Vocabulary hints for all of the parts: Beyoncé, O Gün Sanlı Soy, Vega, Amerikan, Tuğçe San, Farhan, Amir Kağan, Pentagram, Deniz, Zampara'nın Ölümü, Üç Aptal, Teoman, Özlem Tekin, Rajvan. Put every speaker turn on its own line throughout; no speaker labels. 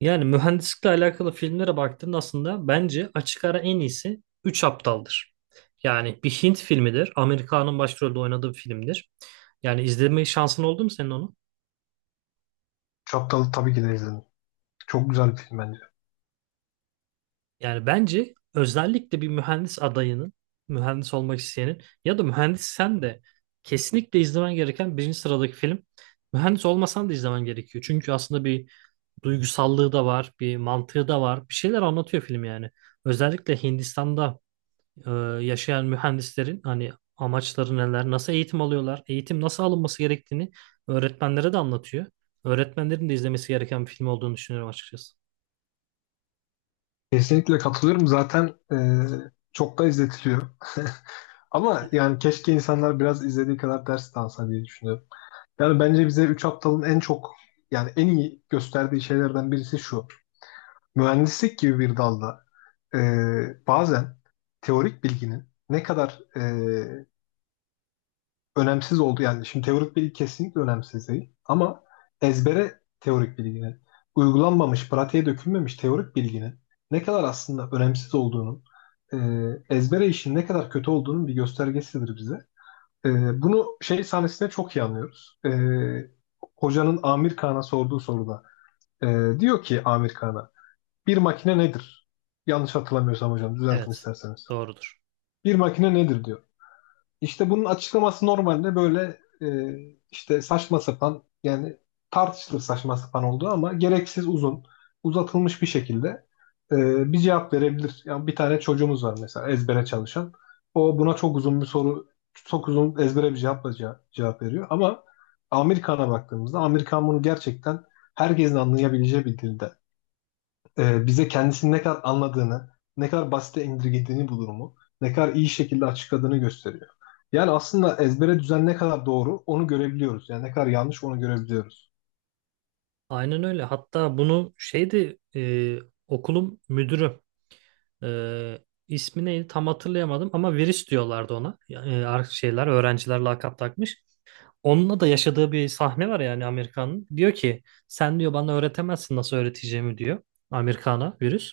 Yani mühendislikle alakalı filmlere baktığında aslında bence açık ara en iyisi Üç Aptal'dır. Yani bir Hint filmidir. Amerika'nın başrolde oynadığı bir filmdir. Yani izleme şansın oldu mu senin onu?
Çaptalı tabii ki de izledim. Çok güzel bir film bence.
Yani bence özellikle bir mühendis adayının, mühendis olmak isteyenin ya da mühendis sen de kesinlikle izlemen gereken birinci sıradaki film. Mühendis olmasan da izlemen gerekiyor. Çünkü aslında bir duygusallığı da var, bir mantığı da var. Bir şeyler anlatıyor film yani. Özellikle Hindistan'da e, yaşayan mühendislerin hani amaçları neler, nasıl eğitim alıyorlar, eğitim nasıl alınması gerektiğini öğretmenlere de anlatıyor. Öğretmenlerin de izlemesi gereken bir film olduğunu düşünüyorum açıkçası.
Kesinlikle katılıyorum. Zaten çok da izletiliyor. Ama yani keşke insanlar biraz izlediği kadar ders de alsa diye düşünüyorum. Yani bence bize Üç Aptal'ın en çok yani en iyi gösterdiği şeylerden birisi şu. Mühendislik gibi bir dalda e, bazen teorik bilginin ne kadar önemsiz oldu yani. Şimdi teorik bilgi kesinlikle önemsiz değil. Ama ezbere teorik bilginin, uygulanmamış, pratiğe dökülmemiş teorik bilginin ne kadar aslında önemsiz olduğunun, e, ezbere işin ne kadar kötü olduğunun bir göstergesidir bize. Bunu şey sahnesinde çok iyi anlıyoruz. Hocanın Amir Kağan'a sorduğu soruda e, diyor ki Amir Kağan'a bir makine nedir? Yanlış hatırlamıyorsam hocam düzeltin
Evet,
isterseniz.
doğrudur.
Bir makine nedir diyor. İşte bunun açıklaması normalde böyle işte saçma sapan yani tartışılır saçma sapan olduğu ama gereksiz uzun uzatılmış bir şekilde bir cevap verebilir. Yani bir tane çocuğumuz var mesela ezbere çalışan. O buna çok uzun bir soru çok uzun ezbere bir cevapla cevap veriyor. Ama Amerikan'a baktığımızda Amerikan bunu gerçekten herkesin anlayabileceği bir dilde bize kendisini ne kadar anladığını, ne kadar basite indirgediğini bu durumu, ne kadar iyi şekilde açıkladığını gösteriyor. Yani aslında ezbere düzen ne kadar doğru onu görebiliyoruz. Yani ne kadar yanlış onu görebiliyoruz.
Aynen öyle. Hatta bunu şeydi okulun müdürü, e, ismi neydi tam hatırlayamadım ama virüs diyorlardı ona. Yani, şeyler öğrenciler lakap takmış. Onunla da yaşadığı bir sahne var yani Amerikan'ın. Diyor ki sen diyor bana öğretemezsin nasıl öğreteceğimi diyor Amerikan'a virüs.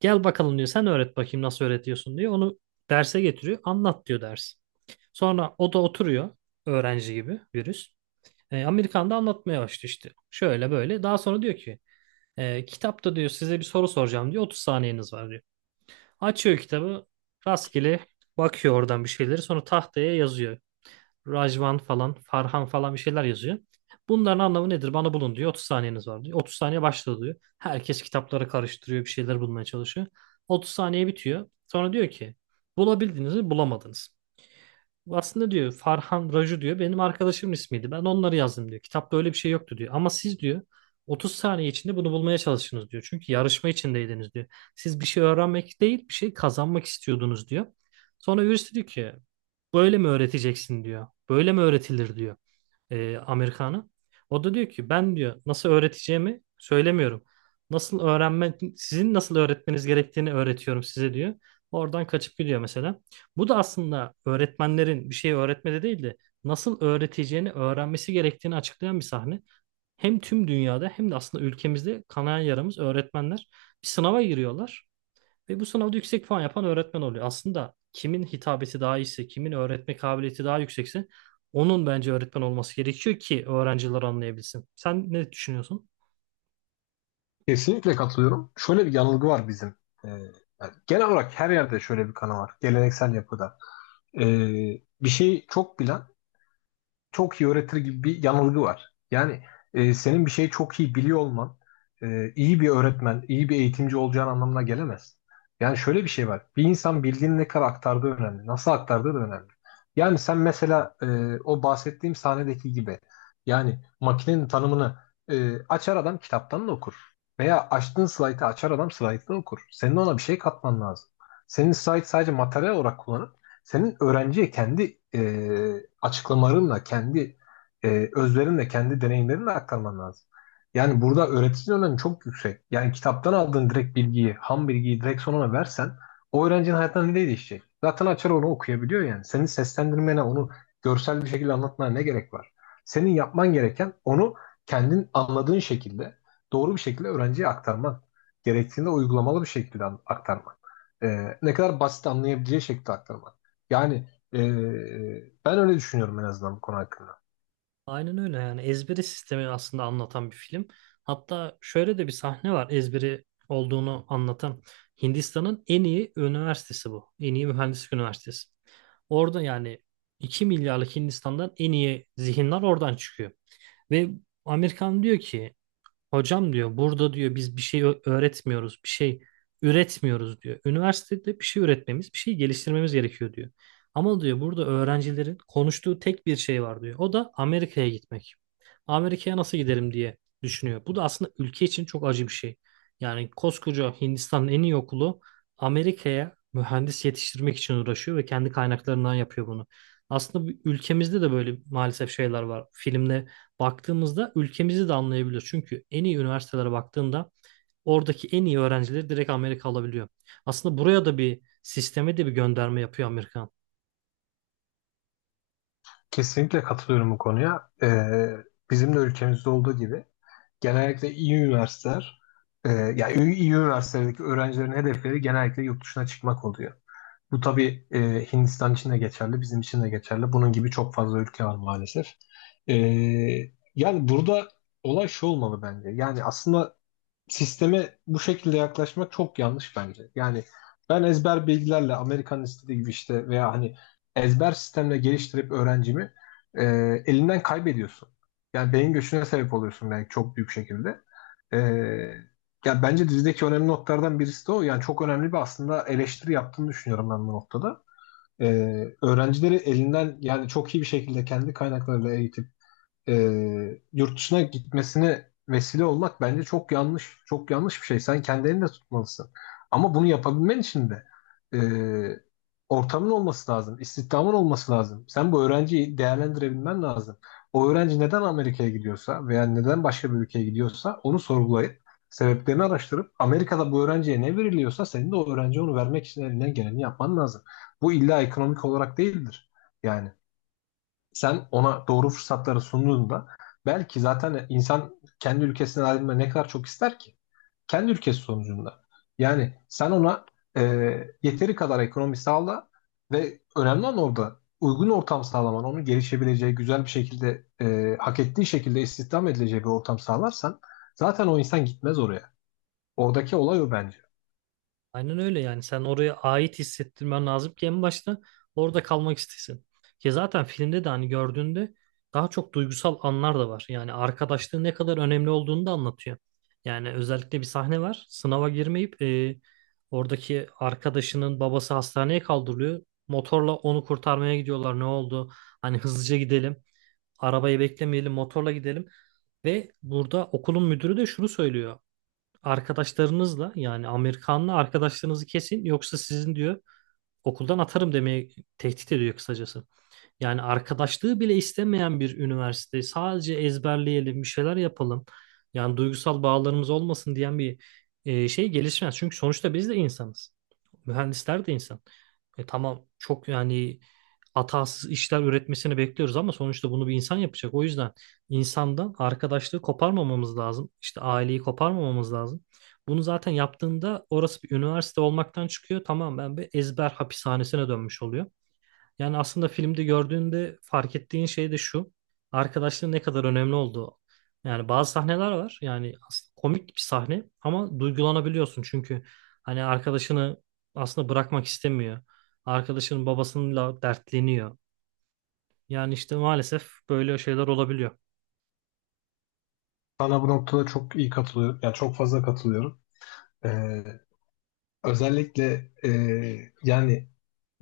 Gel bakalım diyor. Sen öğret bakayım nasıl öğretiyorsun diyor. Onu derse getiriyor. Anlat diyor ders. Sonra o da oturuyor. Öğrenci gibi virüs. Amerikan da anlatmaya başlıyor işte. Şöyle böyle. Daha sonra diyor ki kitapta diyor size bir soru soracağım diyor. 30 saniyeniz var diyor. Açıyor kitabı. Rastgele bakıyor oradan bir şeyleri. Sonra tahtaya yazıyor. Rajvan falan, Farhan falan bir şeyler yazıyor. Bunların anlamı nedir? Bana bulun diyor. 30 saniyeniz var diyor. 30 saniye başladı diyor. Herkes kitapları karıştırıyor, bir şeyler bulmaya çalışıyor. 30 saniye bitiyor. Sonra diyor ki bulabildiniz mi bulamadınız aslında diyor Farhan Raju diyor benim arkadaşımın ismiydi. Ben onları yazdım diyor. Kitapta öyle bir şey yoktu diyor. Ama siz diyor 30 saniye içinde bunu bulmaya çalıştınız diyor. Çünkü yarışma içindeydiniz diyor. Siz bir şey öğrenmek değil bir şey kazanmak istiyordunuz diyor. Sonra birisi diyor ki böyle mi öğreteceksin diyor. Böyle mi öğretilir diyor Amerikanı. O da diyor ki ben diyor nasıl öğreteceğimi söylemiyorum. Nasıl öğrenme, sizin nasıl öğretmeniz gerektiğini öğretiyorum size diyor. Oradan kaçıp gidiyor mesela. Bu da aslında öğretmenlerin bir şeyi öğretmede değil de nasıl öğreteceğini öğrenmesi gerektiğini açıklayan bir sahne. Hem tüm dünyada hem de aslında ülkemizde kanayan yaramız öğretmenler bir sınava giriyorlar. Ve bu sınavda yüksek puan yapan öğretmen oluyor. Aslında kimin hitabeti daha iyiyse, kimin öğretme kabiliyeti daha yüksekse onun bence öğretmen olması gerekiyor ki öğrenciler anlayabilsin. Sen ne düşünüyorsun?
Kesinlikle katılıyorum. Şöyle bir yanılgı var bizim. E, Yani genel olarak her yerde şöyle bir kanı var. Geleneksel yapıda. E, Bir şeyi çok bilen çok iyi öğretir gibi bir yanılgı var. Yani senin bir şeyi çok iyi biliyor olman iyi bir öğretmen, iyi bir eğitimci olacağın anlamına gelemez. Yani şöyle bir şey var. Bir insan bildiğini ne kadar aktardığı önemli. Nasıl aktardığı da önemli. Yani sen mesela o bahsettiğim sahnedeki gibi yani makinenin tanımını açar adam kitaptan da okur. Veya açtığın slaytı açar adam slaytı da okur. Senin ona bir şey katman lazım. Senin slayt sadece materyal olarak kullanır. Senin öğrenciye kendi açıklamalarınla, kendi özverinle, kendi deneyimlerinle aktarman lazım. Yani burada öğreticinin önemi çok yüksek. Yani kitaptan aldığın direkt bilgiyi, ham bilgiyi direkt sonuna versen o öğrencinin hayatında ne değişecek? Zaten açar onu okuyabiliyor yani. Senin seslendirmene, onu görsel bir şekilde anlatmana ne gerek var? Senin yapman gereken onu kendin anladığın şekilde, doğru bir şekilde öğrenciye aktarman. Gerektiğinde uygulamalı bir şekilde aktarman. Ne kadar basit anlayabileceği şekilde aktarman. Yani e, ben öyle düşünüyorum en azından bu konu hakkında.
Aynen öyle, yani ezberi sistemi aslında anlatan bir film. Hatta şöyle de bir sahne var ezberi olduğunu anlatan. Hindistan'ın en iyi üniversitesi bu. En iyi mühendislik üniversitesi. Orada yani 2 milyarlık Hindistan'dan en iyi zihinler oradan çıkıyor. Ve Amerikan diyor ki hocam diyor burada diyor biz bir şey öğretmiyoruz, bir şey üretmiyoruz diyor. Üniversitede bir şey üretmemiz, bir şey geliştirmemiz gerekiyor diyor. Ama diyor burada öğrencilerin konuştuğu tek bir şey var diyor. O da Amerika'ya gitmek. Amerika'ya nasıl giderim diye düşünüyor. Bu da aslında ülke için çok acı bir şey. Yani koskoca Hindistan'ın en iyi okulu Amerika'ya mühendis yetiştirmek için uğraşıyor ve kendi kaynaklarından yapıyor bunu. Aslında ülkemizde de böyle maalesef şeyler var. Filmde baktığımızda ülkemizi de anlayabiliyoruz. Çünkü en iyi üniversitelere baktığında oradaki en iyi öğrencileri direkt Amerika alabiliyor. Aslında buraya da bir sisteme de bir gönderme yapıyor Amerika.
Kesinlikle katılıyorum bu konuya. Bizim de ülkemizde olduğu gibi genellikle iyi üniversiteler, yani iyi üniversitelerdeki öğrencilerin hedefleri genellikle yurt dışına çıkmak oluyor. Bu tabii Hindistan için de geçerli, bizim için de geçerli. Bunun gibi çok fazla ülke var maalesef. E, Yani burada olay şu olmalı bence. Yani aslında sisteme bu şekilde yaklaşmak çok yanlış bence. Yani ben ezber bilgilerle Amerikan istediği gibi işte veya hani ezber sistemle geliştirip öğrencimi e, elinden kaybediyorsun. Yani beyin göçüne sebep oluyorsun belki çok büyük şekilde. E, Ya bence dizideki önemli noktalardan birisi de o. Yani çok önemli bir aslında eleştiri yaptığını düşünüyorum ben bu noktada. E, Öğrencileri elinden yani çok iyi bir şekilde kendi kaynaklarıyla eğitip yurt dışına gitmesine vesile olmak bence çok yanlış. Çok yanlış bir şey. Sen kendi elinde tutmalısın. Ama bunu yapabilmen için de e, ortamın olması lazım. İstihdamın olması lazım. Sen bu öğrenciyi değerlendirebilmen lazım. O öğrenci neden Amerika'ya gidiyorsa veya neden başka bir ülkeye gidiyorsa onu sorgulayıp sebeplerini araştırıp Amerika'da bu öğrenciye ne veriliyorsa senin de o öğrenciye onu vermek için elinden geleni yapman lazım. Bu illa ekonomik olarak değildir. Yani sen ona doğru fırsatları sunduğunda belki zaten insan kendi ülkesinden ayrılmayı ne kadar çok ister ki? Kendi ülkesi sonucunda. Yani sen ona e, yeteri kadar ekonomi sağla ve önemli olan orada uygun ortam sağlaman, onun gelişebileceği, güzel bir şekilde, hak ettiği şekilde istihdam edileceği bir ortam sağlarsan zaten o insan gitmez oraya. Oradaki olay o bence.
Aynen öyle, yani sen oraya ait hissettirmen lazım ki en başta orada kalmak istesin. Ki zaten filmde de hani gördüğünde daha çok duygusal anlar da var. Yani arkadaşlığın ne kadar önemli olduğunu da anlatıyor. Yani özellikle bir sahne var. Sınava girmeyip oradaki arkadaşının babası hastaneye kaldırılıyor. Motorla onu kurtarmaya gidiyorlar. Ne oldu? Hani hızlıca gidelim. Arabayı beklemeyelim, motorla gidelim. Ve burada okulun müdürü de şunu söylüyor: arkadaşlarınızla, yani Amerikanlı arkadaşlarınızı kesin yoksa sizin diyor okuldan atarım demeye, tehdit ediyor kısacası. Yani arkadaşlığı bile istemeyen bir üniversite. Sadece ezberleyelim, bir şeyler yapalım. Yani duygusal bağlarımız olmasın diyen bir şey gelişmez. Çünkü sonuçta biz de insanız. Mühendisler de insan. E, tamam, çok yani hatasız işler üretmesini bekliyoruz ama sonuçta bunu bir insan yapacak. O yüzden insandan arkadaşlığı koparmamamız lazım. İşte aileyi koparmamamız lazım. Bunu zaten yaptığında orası bir üniversite olmaktan çıkıyor. Tamam, ben bir ezber hapishanesine dönmüş oluyor. Yani aslında filmde gördüğünde fark ettiğin şey de şu. Arkadaşlığın ne kadar önemli olduğu. Yani bazı sahneler var. Yani aslında komik bir sahne ama duygulanabiliyorsun. Çünkü hani arkadaşını aslında bırakmak istemiyor. Arkadaşının babasıyla dertleniyor. Yani işte maalesef böyle şeyler olabiliyor.
Sana bu noktada çok iyi katılıyorum. Yani çok fazla katılıyorum. E, Özellikle yani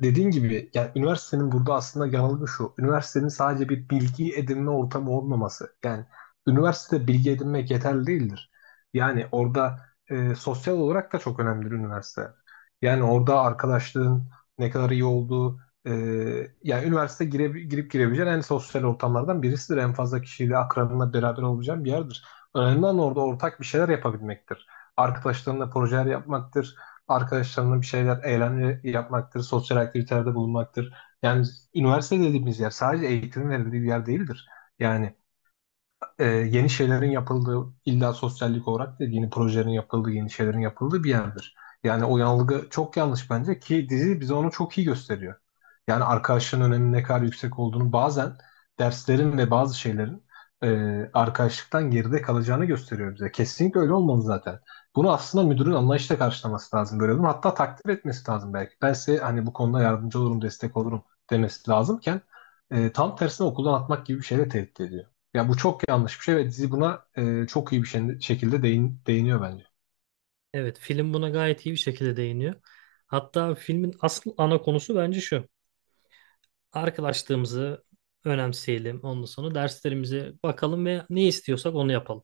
dediğin gibi yani üniversitenin burada aslında yanılgı şu. Üniversitenin sadece bir bilgi edinme ortamı olmaması. Yani üniversitede bilgi edinmek yeterli değildir. Yani orada sosyal olarak da çok önemlidir üniversite. Yani orada arkadaşlığın ne kadar iyi olduğu e, yani üniversite girip girebileceğin en sosyal ortamlardan birisidir. En fazla kişiyle akranınla beraber olacağın bir yerdir. Önemli olan orada ortak bir şeyler yapabilmektir. Arkadaşlarınla projeler yapmaktır arkadaşlarına bir şeyler, eğlence yapmaktır, sosyal aktivitelerde bulunmaktır. Yani üniversite dediğimiz yer sadece eğitim verildiği bir yer değildir. Yani yeni şeylerin yapıldığı, illa sosyallik olarak değil, yeni projelerin yapıldığı, yeni şeylerin yapıldığı bir yerdir. Yani o yanılgı çok yanlış bence ki dizi bize onu çok iyi gösteriyor. Yani arkadaşlığın öneminin ne kadar yüksek olduğunu bazen derslerin ve bazı şeylerin arkadaşlıktan geride kalacağını gösteriyor bize. Kesinlikle öyle olmalı zaten. Bunu aslında müdürün anlayışla karşılaması lazım böyle durum. Hatta takdir etmesi lazım belki. Ben size hani bu konuda yardımcı olurum, destek olurum demesi lazımken tam tersine okuldan atmak gibi bir şeyle tehdit ediyor. Ya bu çok yanlış bir şey ve dizi buna çok iyi bir şekilde değiniyor bence.
Evet, film buna gayet iyi bir şekilde değiniyor. Hatta filmin asıl ana konusu bence şu. Arkadaşlığımızı önemseyelim. Ondan sonra derslerimize bakalım ve ne istiyorsak onu yapalım.